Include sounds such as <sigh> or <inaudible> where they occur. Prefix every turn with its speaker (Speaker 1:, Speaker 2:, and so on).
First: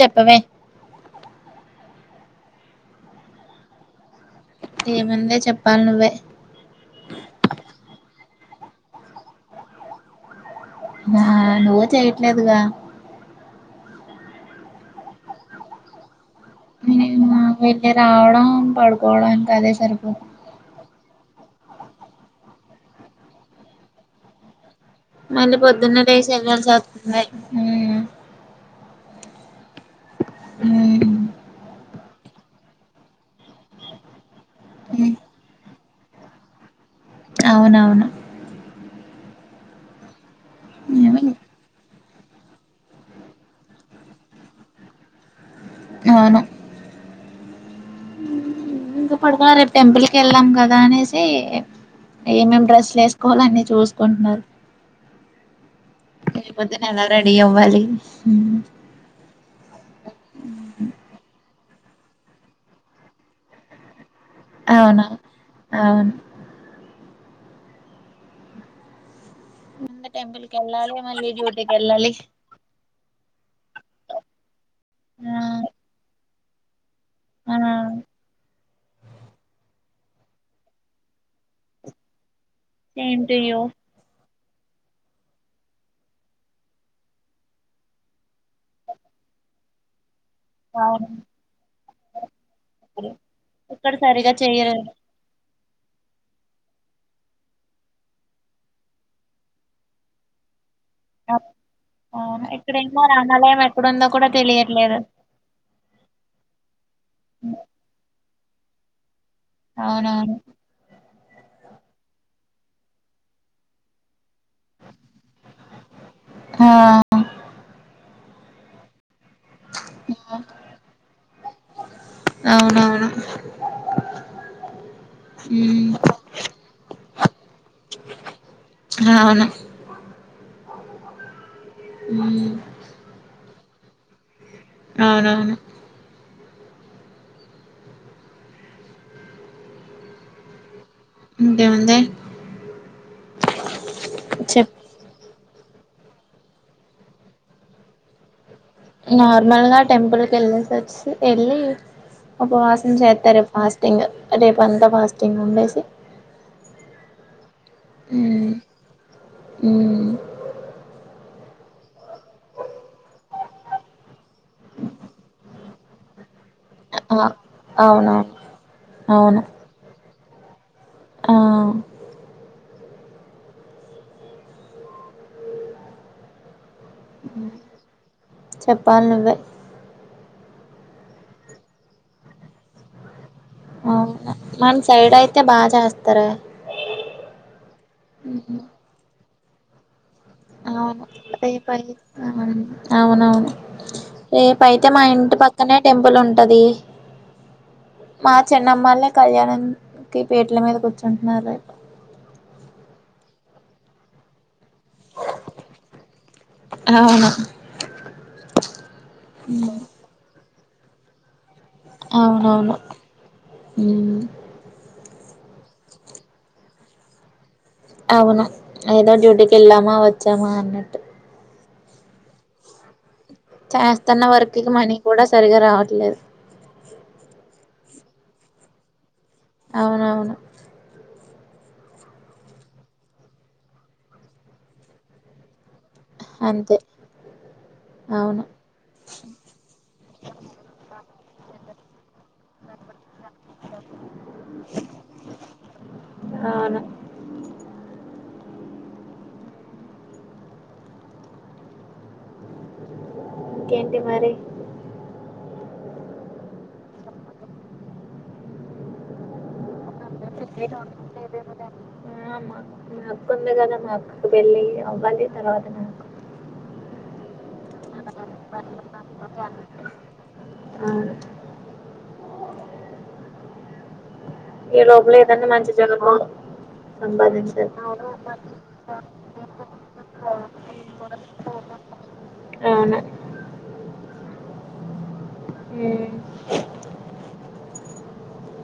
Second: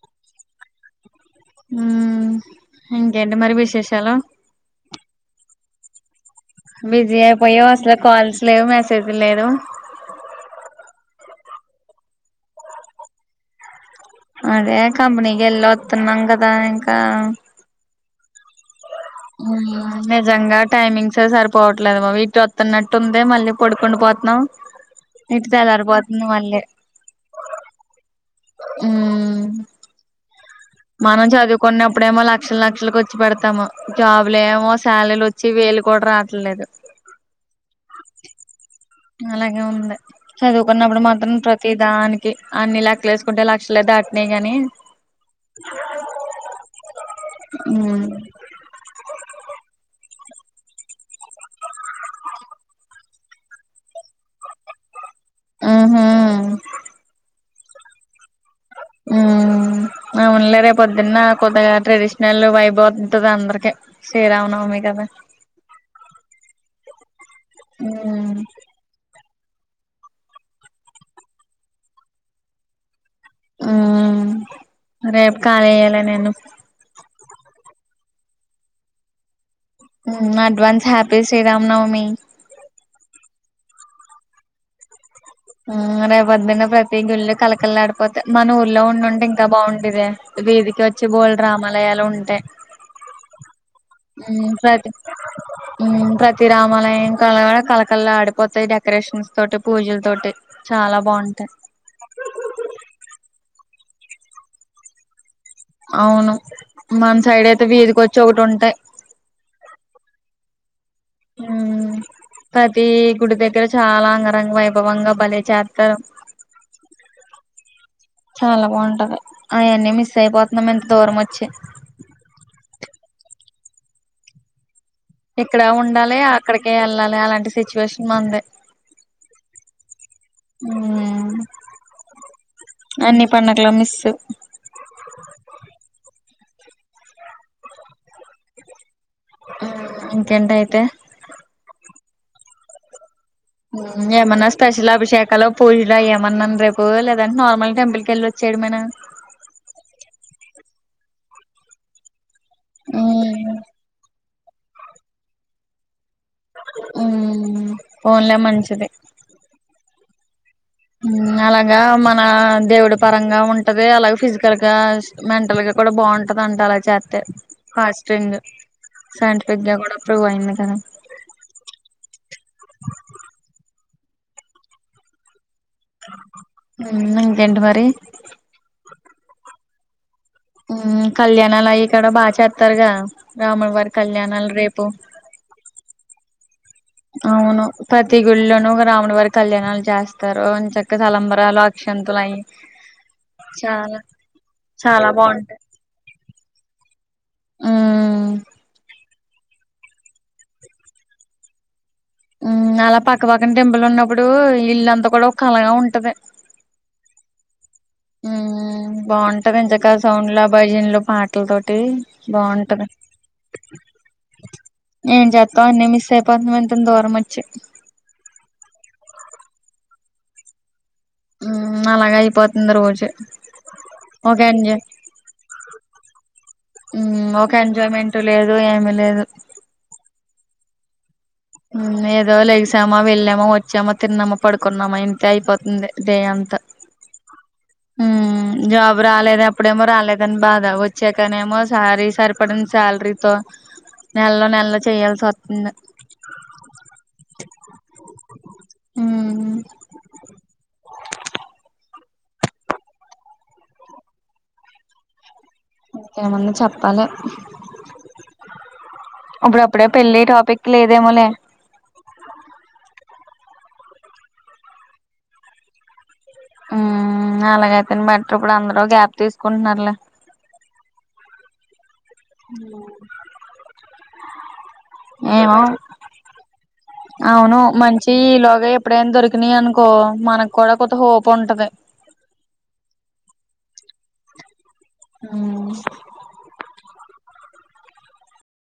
Speaker 1: చెప్పవే
Speaker 2: ఇంకేంటి మరి విశేషాలు
Speaker 1: ఏమందే చెప్పాలి నువ్వే
Speaker 2: బిజీ అయిపోయావ్ అసలు కాల్ల్స్ లేవు మెస్సేజ్ లేదు
Speaker 1: ఆ నువ్వు చెయట్లేదుగా
Speaker 2: అదే కంపెనీ గెల్లోత్తన్నంగా గా ఇంకా
Speaker 1: నేను వెళ్ళి రావడం పడుకోవడం
Speaker 2: నిజంగా టైమింగ్ సే సరిపోవట్లేదు మ బిడ్డొత్తున్నట్టుంది మళ్ళీ పడుకుండి పోతున్నాం ఇటు
Speaker 1: మళ్ళీ
Speaker 2: తెల్లారిపోతుంది
Speaker 1: పొద్దునేలేసి
Speaker 2: మళ్ళీ
Speaker 1: ఎల్లసివస్తుంది
Speaker 2: ఆఆ మనం చదువుకున్నప్పుడేమో లక్షల లక్షలు ఖర్చుపెడతాము జాబ్ లేమో సాలరీలు వచ్చేవి వేలు కూడ రాట్లేదు
Speaker 1: అవునవును
Speaker 2: అలాగే ఉంది చదువుకున్నప్పుడు మాత్రం ప్రతి దానికి అన్ని లెక్కలేసుకుంటే లక్షలే దాటినాయి కాని
Speaker 1: అవును
Speaker 2: అ
Speaker 1: పడుకాల <unintelligible> రేపు టెంపుల్ కి వెళ్ళాం కదా అనేసి ఏమేం డ్రెస్లు వేసుకోవాల అన్నీ చూసుకుంటున్నారు
Speaker 2: ఊహూ
Speaker 1: అయిపోతే నేను రెడి అవ్వలి అే <inaudible>
Speaker 2: ఆహ్ అవున్లే రేప్పొద్దున కొత్తగా ట్రెడిషనల్ వైబ్ అవుతాది అందరిక
Speaker 1: అవును అవును
Speaker 2: ఆ
Speaker 1: ముందు టెంపుల్కెళ్ళాలి మళ్ళీ డ్యూటీకెళ్ళాలి
Speaker 2: ఆహ్ రేప్ కాలియేలే నేను
Speaker 1: ఆ
Speaker 2: advance happy Srirama Navami
Speaker 1: same two you
Speaker 2: రేపు పద్దున్న ప్రతి గుళ్ళు కలకళలాడిపోతాయి మన ఊర్లో ఉండుంటే ఇంకా బాగుండేదే వీధికి వచ్చి
Speaker 1: అవును
Speaker 2: బోల్డ్ రామాలయాలు ఉంటాయి
Speaker 1: ఇక్కడ సరిగా చెయ్యరు
Speaker 2: ప్రతి ఉహ్ ప్రతి రామాలయం కడా కలకళ ఆడిపోతాయి డెకొరేషన్స్ తోటి పూజల తోటి చాలా బాగుంటాయి
Speaker 1: ఇక్కడేమో రామాలయం ఎక్క ఎక్కడుందో కూడా తెలియట్లేదు
Speaker 2: అవును మన సైడ్ అయితే వీధికొచ్చి ఒకటి ఉంటె అట్ట
Speaker 1: అవునవును
Speaker 2: ఊహ్ ప్రతి గుడి దగ్గర చాలా అంగ రంగవైబవంగ భలే చెత్తారు
Speaker 1: ఆ
Speaker 2: చాలా బాగుంటది అవన్నీ మిస్ అయిపోతున్నాం ఇంత దూరం వచ్చి
Speaker 1: అవునవును
Speaker 2: ఇక్కడ
Speaker 1: మ్మ్
Speaker 2: ఉండాలి అక్కడికే వెళ్ళాలి అలాంటి సిచ్యువేషన్ మందే
Speaker 1: అవును
Speaker 2: ఆ
Speaker 1: ఆ
Speaker 2: కలా మస్
Speaker 1: అవునవును
Speaker 2: ఇంకెంట అయితే
Speaker 1: ఇంటేముంది
Speaker 2: ఏమన్నా స్పెషల్ అభిషేకాల పూజలు అ ఏమన్నా రేపు లేదంటే నార్మల్గా టెంపుల్ క వెళ్ళలి వచ్చేయమ
Speaker 1: నార్మల్ గా టెంపుల్ క వెళ్ళసి వచ్చి వెళ్ళి అప్పు వాసం చేర్తారు
Speaker 2: ఉమ్
Speaker 1: ఫాస్టింగ్ రేపు అంతా ఫాస్టింగ్ ఉండేసి
Speaker 2: పోన్లా మంచింది
Speaker 1: హమ్
Speaker 2: అలాగా మన దేవుడి పరంగా ఉంటది అలాగ ఫిజికల్ గా మెంటల్ గా కూడా బాగుంటది దంట అలా చేస్త హాస్టంగ్
Speaker 1: అవునవును అవును
Speaker 2: సైంటిఫిక్ గా కూడా ఇప్పుయిందుక
Speaker 1: ఆ
Speaker 2: నం గెంట మరి
Speaker 1: చెప్పాలి నువ్వే
Speaker 2: కళ్యాణాల ఇక్కడ బాగా చేస్తారుగా రాముల వారి
Speaker 1: అవు
Speaker 2: కళ్యాణాలు రేపు
Speaker 1: మన్ సైడ్ అయితే బా చేస్తార
Speaker 2: అవును పతి గుళ్ళను రావణ వర్గ కళ్యాణాలు జాస్తతి
Speaker 1: అవును రేపుయివు
Speaker 2: అయి
Speaker 1: అవునవును
Speaker 2: చాలా
Speaker 1: రేపు అయితే మా
Speaker 2: చాలా
Speaker 1: ఇంటి
Speaker 2: బాగుంటాయి
Speaker 1: పక్కనే టెంపుల్ ఉంటు ఉంటది
Speaker 2: ఉమ్
Speaker 1: మా చెన్నమ్మల్ని కళ్యాణం కి పేట్ల మీద కూర్చుంటున్నారు ర
Speaker 2: అలా పక్క పక్కన టెంపుల్ ఉన్నప్పుడు ఇల్లుంతా కూడా ఒక కలగా ఉంటది
Speaker 1: అవును
Speaker 2: ఉ బాగుంటది ఇంతకాదు సౌండ్ లా భజనలు పాటలతోటి
Speaker 1: అవునవును
Speaker 2: బాగుంటది నేం చేస్తా అన్నీ మిస్ అయిపోతుంత దూరం వచ్చి
Speaker 1: అవునా ఏఐదో డ్యూటీకి వెళ్ళామా వచ్చామా అన్నట్టు
Speaker 2: హ్ అలాగ అయిపోతుంది రోజు
Speaker 1: చేస్తున్న
Speaker 2: ఒక
Speaker 1: వరకు
Speaker 2: ఎంజాయ్
Speaker 1: మనీ కూడా సరిగా రావట్లేదు
Speaker 2: ఒక ఎంజాయ్మెంట్ లేదు ఏమి లేదు
Speaker 1: అవునవును
Speaker 2: ఏదో లెగసామా వెళ్ళామా వచ్చామ తిన్నామా పడుకున్నామా ఇంతే అయిపోత ఉందే దే అంత
Speaker 1: అంతే
Speaker 2: హు
Speaker 1: అవును
Speaker 2: జాబ్ రాలేదు అప్పుడేమో రాలేదని బాధ వచ్చా నేనే మో సారి సార్ పడింది శాలరీతో నెల్లో నెల్లో చేయాల్సి వస్తుంది
Speaker 1: అవును
Speaker 2: హు హు
Speaker 1: ఇంకేంటి మరి
Speaker 2: ఏమన్నా చెప్పాలె అప్పుడపు
Speaker 1: పెళ్లి టాపిక్ లేదేమోలే హు అమ్మ ఉంది కదా మా అక్క పెళ్లి అవ్వాలి తర్వాత నాకు
Speaker 2: ఉమ్ అలాగైతేని బెటర్ ఇప్పుడు అందరూ గ్యాప్ తీసుకుంటున్నారులే
Speaker 1: అవును
Speaker 2: ఉ ఏమో అవును
Speaker 1: సంపాదించాలి
Speaker 2: మంచి ఈ లోగా ఎప్పుడైనా దొరికినయి అనుకో మనకు కూడా కొత్త హోప్ ఉంటది హ్